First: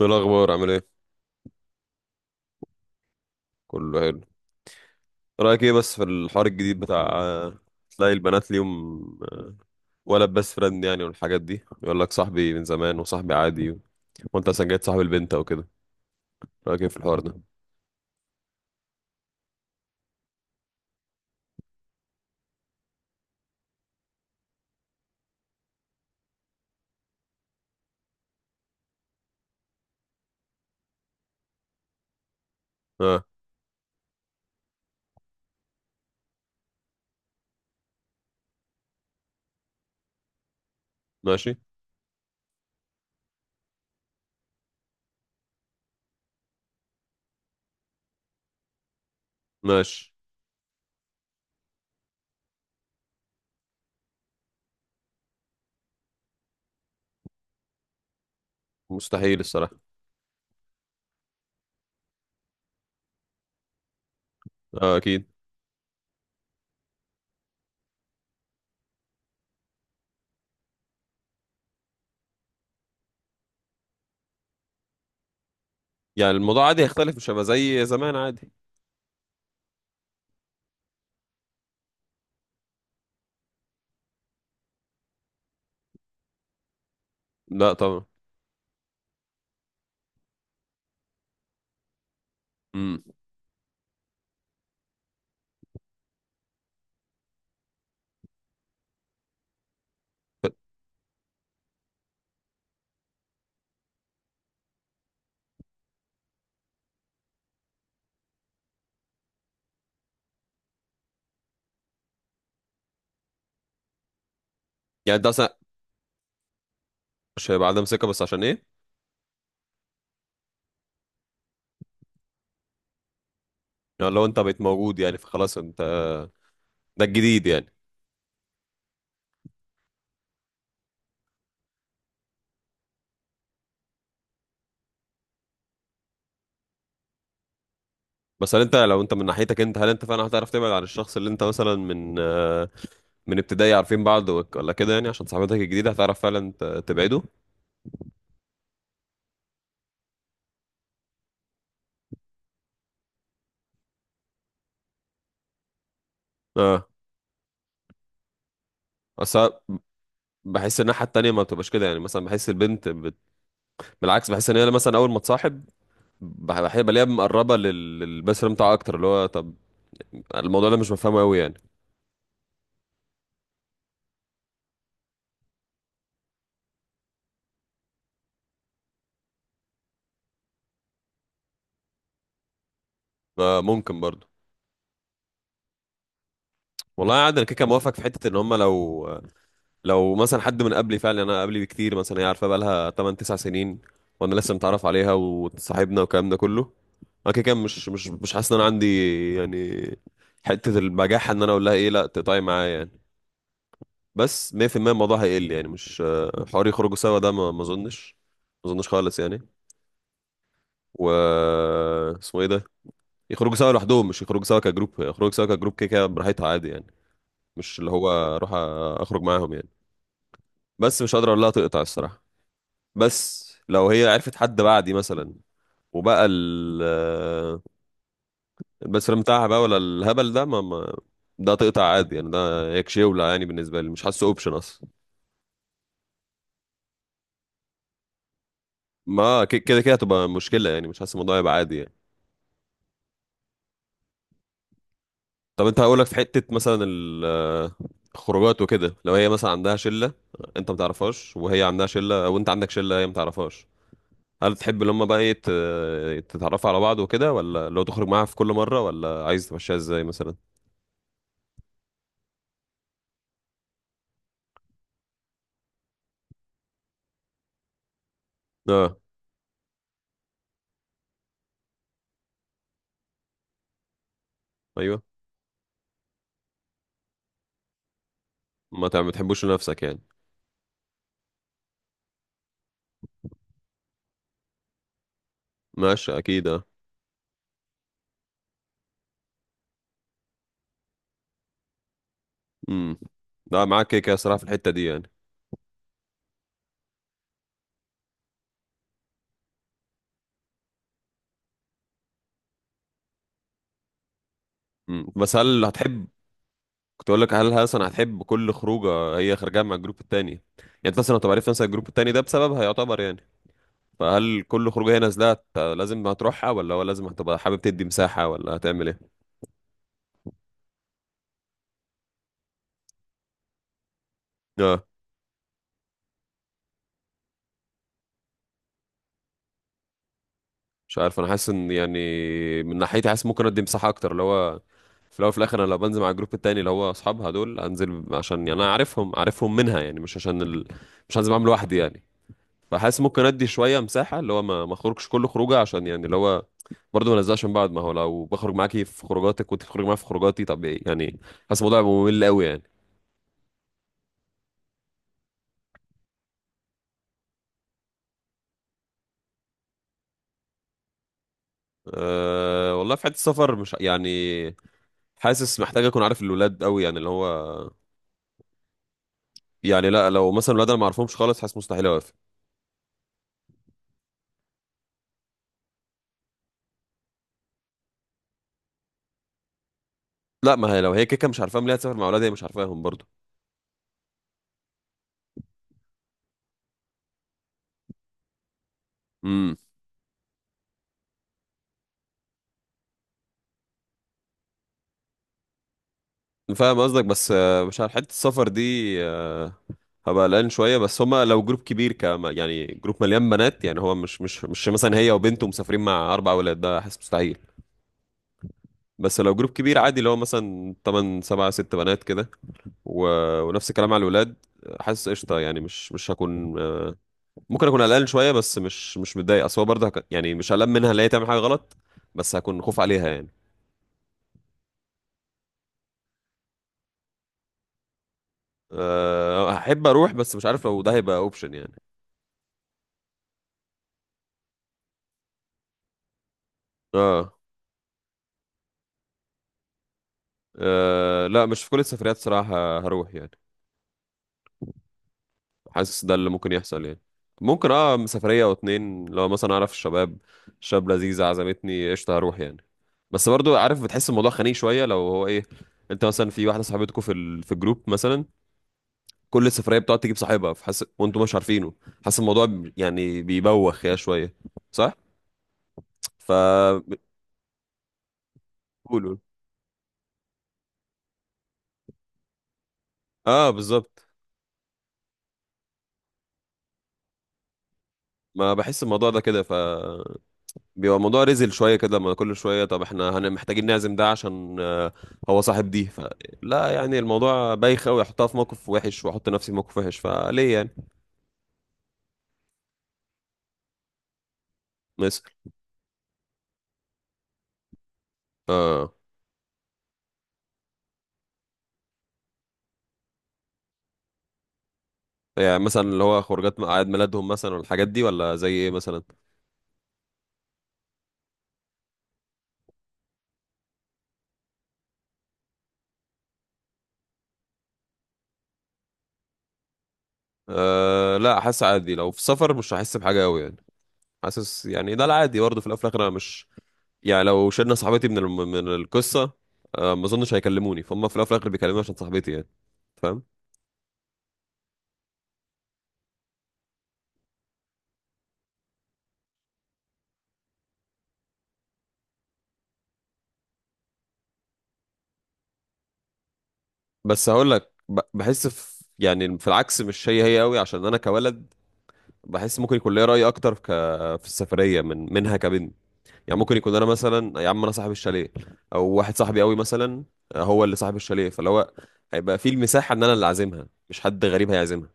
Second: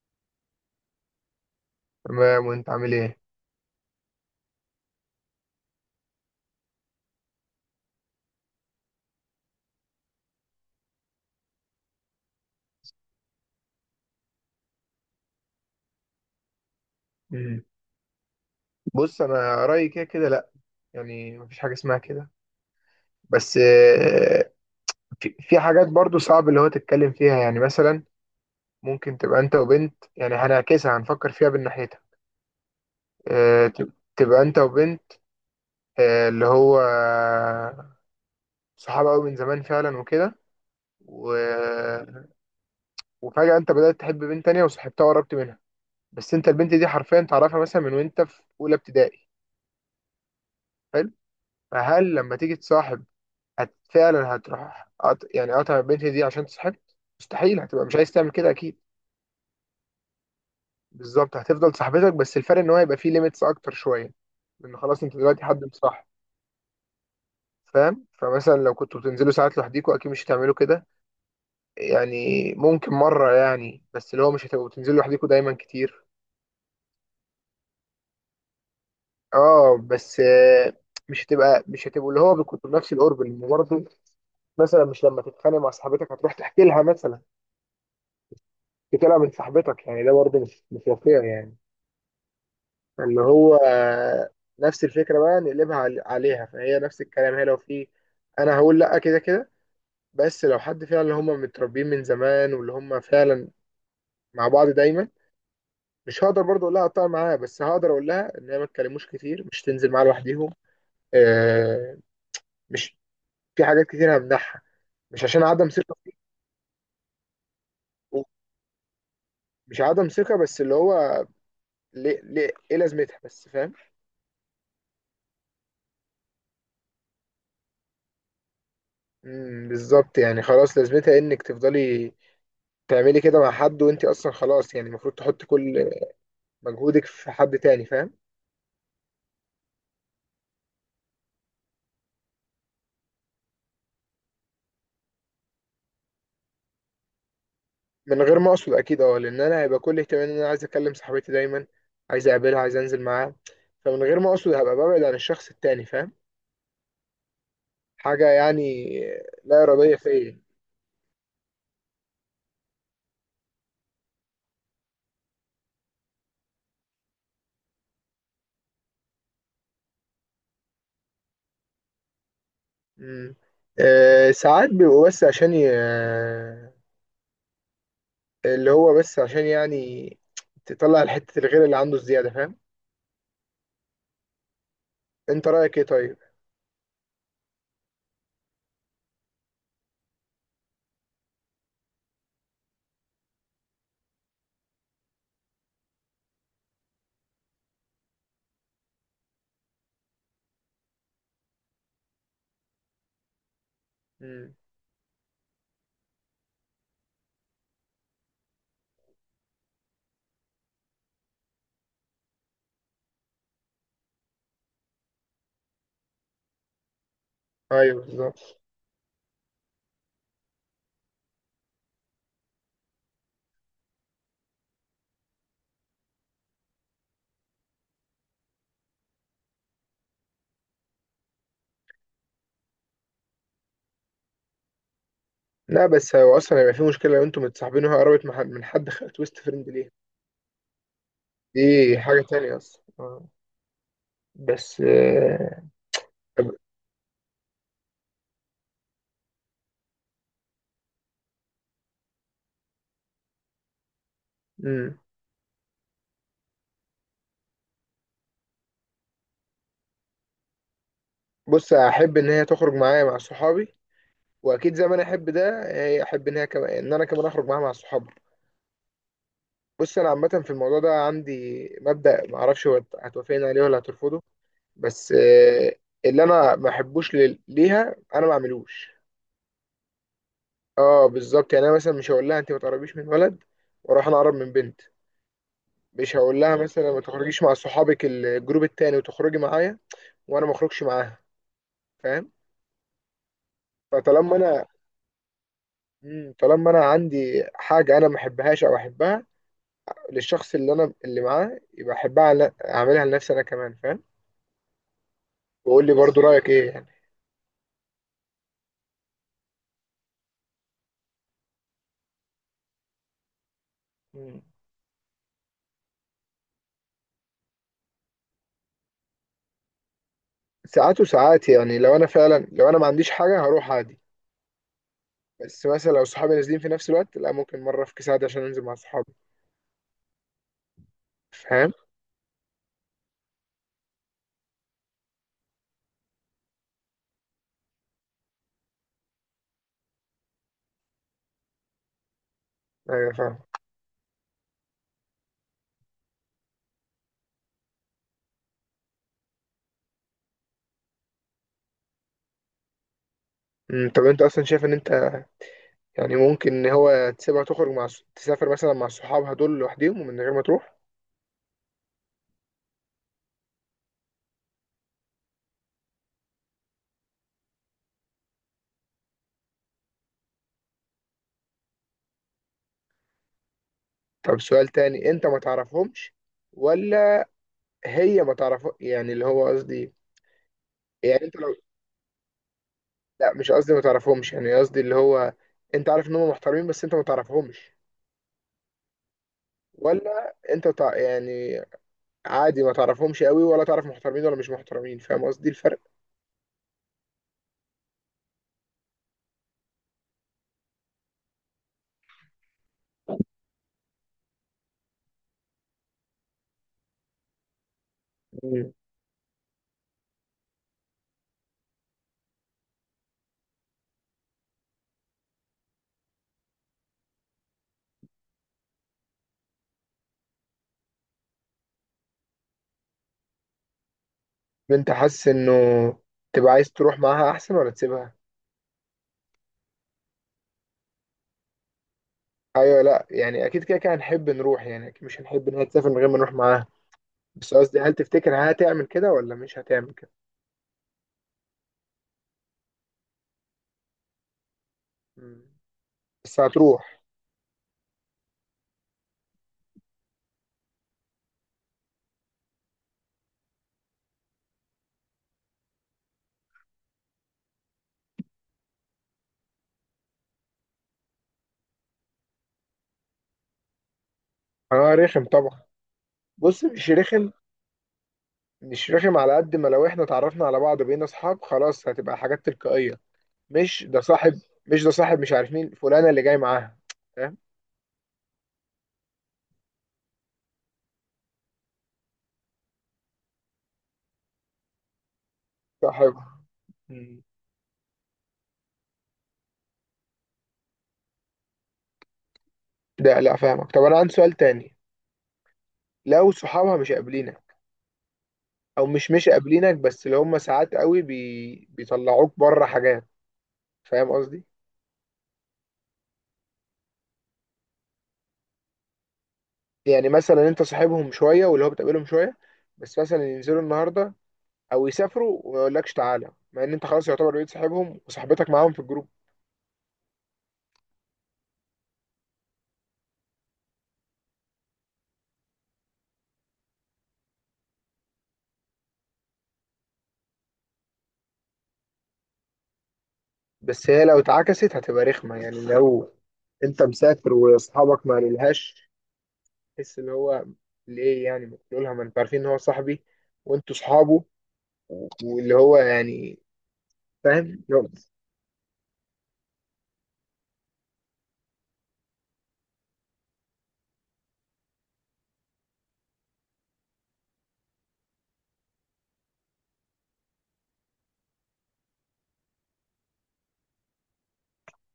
ايه الاخبار؟ عامل ايه؟ تمام، وانت عامل ايه؟ كله حلو. رايك ايه بس في الحوار الجديد بتاع تلاقي البنات ليهم ولد بس فرند يعني؟ والحاجات دي يقول لك صاحبي من زمان وصاحبي عادي وانت اصلا جاي صاحب البنت او كده. رايك ايه في الحوار ده؟ مم. بص انا رايي كده كده لا. يعني مفيش حاجه اسمها كده، بس في حاجات برضو صعب اللي هو تتكلم فيها. يعني مثلا ممكن تبقى انت وبنت، يعني هنعكسها هنفكر فيها من ناحيتها. اه. تبقى انت وبنت، اللي هو صحاب قوي من زمان فعلا وكده. و... ماشي. وفجاه انت بدات تحب بنت تانية وصاحبتها وقربت منها، بس انت البنت دي حرفيا تعرفها مثلا من وانت في اولى ابتدائي. ماشي. حلو. فهل لما تيجي تصاحب فعلا هتروح يعني قطع البنت دي عشان صاحبت؟ مستحيل، هتبقى مش عايز تعمل كده اكيد. مستحيل الصراحه. بالظبط، هتفضل صاحبتك بس الفرق ان هو هيبقى فيه ليميتس اكتر شويه، لان اه خلاص انت اكيد. دلوقتي حد مصاحب. فاهم؟ فمثلا لو كنتوا بتنزلوا ساعات لوحديكوا اكيد مش هتعملوا كده. يعني ممكن مره يعني، بس اللي هو مش هتبقوا بتنزلوا لوحديكوا دايما كتير. يعني الموضوع عادي هيختلف، مش هيبقى زي زمان عادي. اه بس مش هتبقوا اللي هو كنتوا بنفس القرب، لان برضه مثلا مش لما تتخانق مع صاحبتك هتروح تحكي لها مثلا؟ لا طبعا. تحكي لها من صاحبتك، يعني ده برضه مش واقعي يعني. امم. ان هو نفس الفكره بقى نقلبها عليها، فهي نفس الكلام. هي لو في، انا هقول لا كده كده. بس لو حد فعلا اللي هم متربيين من زمان واللي هم فعلا مع بعض دايما، مش هقدر برضه اقول لها اقطع معاها، بس هقدر اقول لها ان هي ما تكلموش كتير، مش تنزل معاها لوحديهم. آه مش، في حاجات كتير همنعها، يعني مش انت عشان اصلا، عدم ثقه فيك. مش هيبقى عدم ثقه، بس عشان ايه؟ مش عدم ثقه، بس اللي هو ليه ليه ايه لازمتها، بس فاهم. يعني لو انت بقيت موجود يعني فخلاص انت، ده الجديد يعني. بالظبط، يعني خلاص لازمتها انك تفضلي تعملي كده مع حد وانت اصلا خلاص؟ يعني المفروض تحط كل مجهودك في حد تاني. فاهم؟ بس هل انت لو انت من ناحيتك انت، هل انت فعلا هتعرف تبعد عن الشخص اللي انت مثلا من من ابتدائي عارفين بعض ولا كده؟ يعني عشان صاحبتك الجديده هتعرف فعلا تبعده؟ من غير ما اقصد اكيد اه، لان انا هيبقى كل اهتمامي ان انا عايز اكلم صاحبتي دايما، عايز اقابلها، عايز انزل معاها. فمن غير ما اقصد هبقى ببعد عن الشخص التاني. فاهم؟ اه. حاجة يعني بس أنا لا إرادية فيا. بحس الناحيه التانيه ما بتبقاش كده، يعني مثلا بحس البنت بالعكس، بحس ان هي مثلا اول ما تصاحب بلاقيها مقربه للبيست فريند بتاعها اكتر، اللي هو طب الموضوع ده مش مفهومه قوي يعني. مم. أه، ساعات بيبقوا بس عشان ي... آه، اللي هو بس عشان يعني تطلع الحتة الغير اللي عنده الزيادة. فاهم؟ آه ممكن برضه. انت رأيك ايه طيب؟ والله عادي، انا كده كده موافق في حته ان هم لو، لو مثلا حد من قبلي فعلا، انا قبلي بكتير مثلا، هي عارفه بقى لها 8 9 سنين وانا لسه متعرف عليها وصاحبنا والكلام ده كله، انا كده كده مش حاسس ان انا عندي يعني حته البجاحه ان انا اقول لها ايه لا تقطعي معايا يعني. بس مم. 100% الموضوع هيقل، يعني مش حوار يخرجوا سوا، ده ما اظنش، ما اظنش خالص يعني. و اسمه ايه ده، يخرجوا سوا لوحدهم، مش يخرجوا سوا كجروب. يخرجوا سوا كجروب كده كده براحتها عادي يعني، مش اللي ايوه هو اروح أ- بالظبط. اخرج معاهم يعني. بس مش قادر اقول لها تقطع الصراحه. بس لو هي عرفت حد بعدي مثلا وبقى البسرام بتاعها بقى، ولا الهبل ده ما ده تقطع عادي يعني، ده يكشيولة يعني بالنسبة لي، مش حاسه اوبشن اصلا. لا، بس هو اصلا هيبقى في مشكله لو انتوا متصاحبين وهي قربت من حد تويست ما ك- فريند كده ليه. كده هتبقى مشكلة يعني، مش حاسس الموضوع يبقى عادي يعني. دي حاجه تانية اصلا. بس طب انت هقولك في حتة طب- مثلا الخروجات وكده، لو هي مثلا عندها شلة انت ما تعرفهاش، وهي عندها شلة وانت عندك شلة هي ما تعرفهاش، هل تحب ان مم. هم بقى ايه تتعرفوا على بعض وكده؟ ولا لو تخرج معاها في كل مرة؟ ولا عايز تمشيها ازاي مثلا؟ بص، احب ان هي تخرج معايا مع صحابي، واكيد زي ما انا احب ده هي احب ان هي كمان، ان انا كمان اخرج معاها مع صحابي. اه. بص انا عامه في الموضوع ده عندي مبدا، ما اعرفش هو هتوافقني عليه ولا هترفضه، ايوه بس اللي انا ما احبوش ليها انا ما اعملوش. ما بتحبوش لنفسك يعني. اه بالظبط، يعني انا مثلا مش هقول لها انت ما تقربيش من ولد واروح انا اقرب من بنت. مش ماشي هقول اكيد لها اه. مثلا ما تخرجيش مع صحابك الجروب التاني وتخرجي معايا وانا ما اخرجش معاها. فاهم؟ امم. لا معاك كده كده صراحه فطالما في انا، الحته دي يعني. طالما انا عندي حاجه انا ما احبهاش او احبها للشخص اللي انا اللي معاه، يبقى احبها اعملها لنفسي انا كمان. فاهم؟ بس هل وقول لي هتحب، برضو رايك ايه يعني. كنت اقول لك هل اصلا هتحب كل خروجه هي خارجه مع الجروب التاني يعني؟ انت اصلا لو عرفت مثلا الجروب التاني ده بسببها يعتبر يعني، فهل مم. كل خروجه هي نازله لازم هتروحها؟ ولا هو لازم هتبقى حابب تدي مساحه؟ ولا هتعمل ايه؟ ساعات وساعات، يعني لو انا ما عنديش حاجه هروح عادي، آه. بس مثلا لو صحابي نازلين في نفس الوقت لا، ممكن مره افكس عادي عشان انزل مع صحابي. مش عارف، انا حاسس ان فاهم؟ يعني من ناحيتي، حاسس ممكن ادي مساحه اكتر، اللي هو في الاول وفي الاخر انا لو بنزل مع الجروب التاني اللي هو اصحابها دول، انزل عشان يعني انا عارفهم، عارفهم منها يعني، مش عشان مش هنزل معاهم لوحدي يعني. فحاسس ايوه ممكن فاهم. ادي شويه مساحه، اللي هو ما اخرجش كل خروجه عشان يعني اللي هو برضه ما نزلش من بعض، ما هو لو بخرج معاكي في خروجاتك وانت بتخرج معايا في خروجاتي، طب ايه يعني؟ حاسس الموضوع هيبقى ممل قوي يعني. طب انت اصلا شايف ان انت، يعني ممكن ان هو تسيبها تخرج مع تسافر مثلا مع صحابها دول لوحدهم ومن غير ما تروح؟ أه والله في حته السفر، مش يعني حاسس محتاج اكون عارف الولاد قوي يعني اللي هو، يعني لا، لو مثلا الولاد انا ما اعرفهمش خالص، حاسس مستحيل اوافق. طب سؤال تاني، انت ما تعرفهمش ولا هي ما تعرف؟ يعني اللي هو قصدي، لا، ما هي لو هي يعني كيكه انت مش لو، عارفاهم، ليه هتسافر مع اولادها هي مش عارفاهم برضو؟ لا مش قصدي ما تعرفهمش. يعني قصدي اللي هو، انت عارف ان هم محترمين بس انت ما تعرفهمش، امم. ولا انت يعني عادي ما تعرفهمش قوي ولا تعرف محترمين ولا مش محترمين؟ فاهم قصدي الفرق؟ فاهم قصدك بس مش عارف حته السفر دي، آه، هبقى قلقان شويه. بس هما لو جروب كبير كما يعني، جروب مليان بنات يعني، هو مش مثلا هي وبنته مسافرين مع اربع اولاد، ده حاسس مستحيل. مم. بس لو جروب كبير عادي اللي هو مثلا 8 7 6 بنات كده و... ونفس الكلام على الولاد، حاسس قشطه يعني، مش هكون ممكن اكون قلقان شويه بس مش متضايق، اصل هو برضه يعني مش قلقان منها اللي هي تعمل حاجه غلط، بس هكون خوف عليها يعني. انت حاسس انه تبقى عايز تروح معاها احسن ولا تسيبها؟ أه هحب اروح بس مش عارف لو ده هيبقى اوبشن يعني. ايوه لا، يعني اكيد كده كده هنحب نروح، يعني اكيد مش هنحب ان هي تسافر من غير ما نروح معاها، اه. بس قصدي هل تفتكر هتعمل كده ولا مش هتعمل كده؟ أه لا، مش في كل السفريات صراحة هروح يعني، مم. حاسس ده اللي بس ممكن يحصل يعني. هتروح. ممكن اه سفرية او اتنين، لو مثلا اعرف الشباب، شاب لذيذ عزمتني قشطة هروح يعني. بس برضو عارف بتحس الموضوع خنيق شوية لو هو ايه، انت مثلا في واحدة صاحبتكوا في في الجروب مثلا كل السفرية بتقعد تجيب صاحبها فحس وانتوا مش عارفينه، حاسس الموضوع يعني بيبوخ يا شوية. صح؟ اه رخم طبعا. ف بص مش رخم، مش قولوا. رخم على قد ما لو احنا اتعرفنا على بعض بقينا اصحاب خلاص، هتبقى حاجات تلقائية. اه مش ده بالظبط. صاحب، مش ده صاحب مش عارف مين فلانة اللي جاي معاها. فاهم؟ ما بحس الموضوع ده كده، ف بيبقى الموضوع رزل شويه كده، لما كل شويه طب احنا هن محتاجين نعزم ده عشان هو صاحب دي، ف صاحب. لا يعني مم. الموضوع بايخ قوي، احطها في موقف وحش واحط نفسي في موقف وحش فليه يعني؟ لا لا، فاهمك. طب انا عندي سؤال تاني، مثلا. لو صحابها مش قابلينك او اه. مش قابلينك، بس اللي هم ساعات قوي بيطلعوك بره حاجات، فاهم قصدي؟ يعني مثلا اللي هو خروجات اعياد ميلادهم مثلا والحاجات دي، ولا زي ايه مثلا؟ يعني مثلا انت صاحبهم شويه واللي هو بتقابلهم شويه، بس مثلا ينزلوا النهارده او يسافروا وما يقولكش تعالى، مع ان انت خلاص يعتبر بقيت صاحبهم وصاحبتك معاهم في الجروب. أه لا، حاسس عادي لو في سفر مش هحس بحاجه قوي يعني، حاسس يعني ده العادي برضه، في الاول وفي الاخر انا مش يعني لو شلنا صاحبتي من من القصه، ما اظنش هيكلموني، فهم في الاول وفي الاخر بيكلموني عشان صاحبتي يعني، فاهم. بس هي لو اتعكست هتبقى رخمه، يعني لو انت مسافر واصحابك ما قالولهاش، تحس اللي هو ليه يعني؟ ما تقولها ما انتوا عارفين ان هو صاحبي وانتوا صحابه واللي هو يعني. بس هقول فاهم؟ لك بحس في يعني في العكس مش هي هي قوي عشان انا كولد، بحس ممكن يكون ليا راي اكتر في السفريه من منها كبنت، يعني ممكن يكون انا مثلا يا عم انا صاحب الشاليه، او واحد صاحبي قوي مثلا هو اللي صاحب الشاليه، فاللي هو هيبقى في المساحه ان انا اللي عازمها مش حد غريب هيعزمها.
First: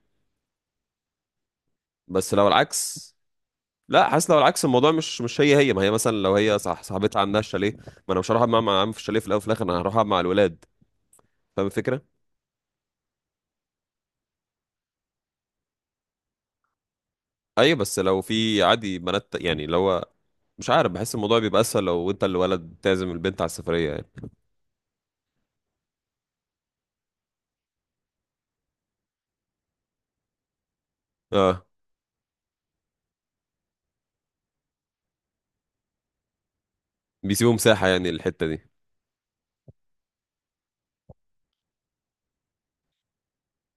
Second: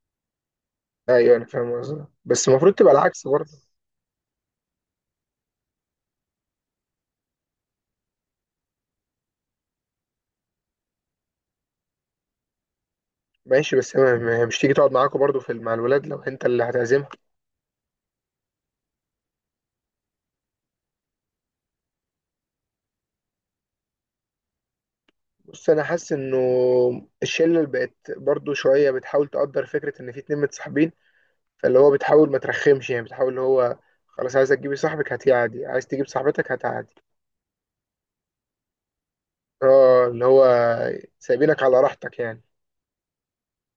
ايوه انا فاهم قصدي، بس لو بس المفروض تبقى العكس، العكس برضه. لا حاسس لو العكس الموضوع مش هي هي، ما هي مثلا لو هي صح صاحبتها عندها الشاليه، ما انا مش هروح أقعد معاها مع عم في الشاليه، في الاول وفي الاخر انا هروح أقعد مع الولاد، فاهم الفكره. ماشي، بس هي مش تيجي تقعد معاكوا برضه في مع الولاد لو انت اللي هتعزمها؟ ايوه بس لو في عادي بنات يعني، لو مش عارف، بحس الموضوع بيبقى اسهل لو انت اللي ولد تعزم البنت على السفريه يعني. بص انا حاسس انه الشله اللي بقت برضو شويه بتحاول تقدر فكره ان في اتنين متصاحبين، اه فاللي هو بتحاول ما ترخمش، يعني بتحاول اللي هو خلاص عايز تجيبي صاحبك هات عادي، عايز تجيب صاحبتك هات عادي. بيسيبوا مساحه يعني الحته دي اه اللي هو سايبينك على راحتك يعني.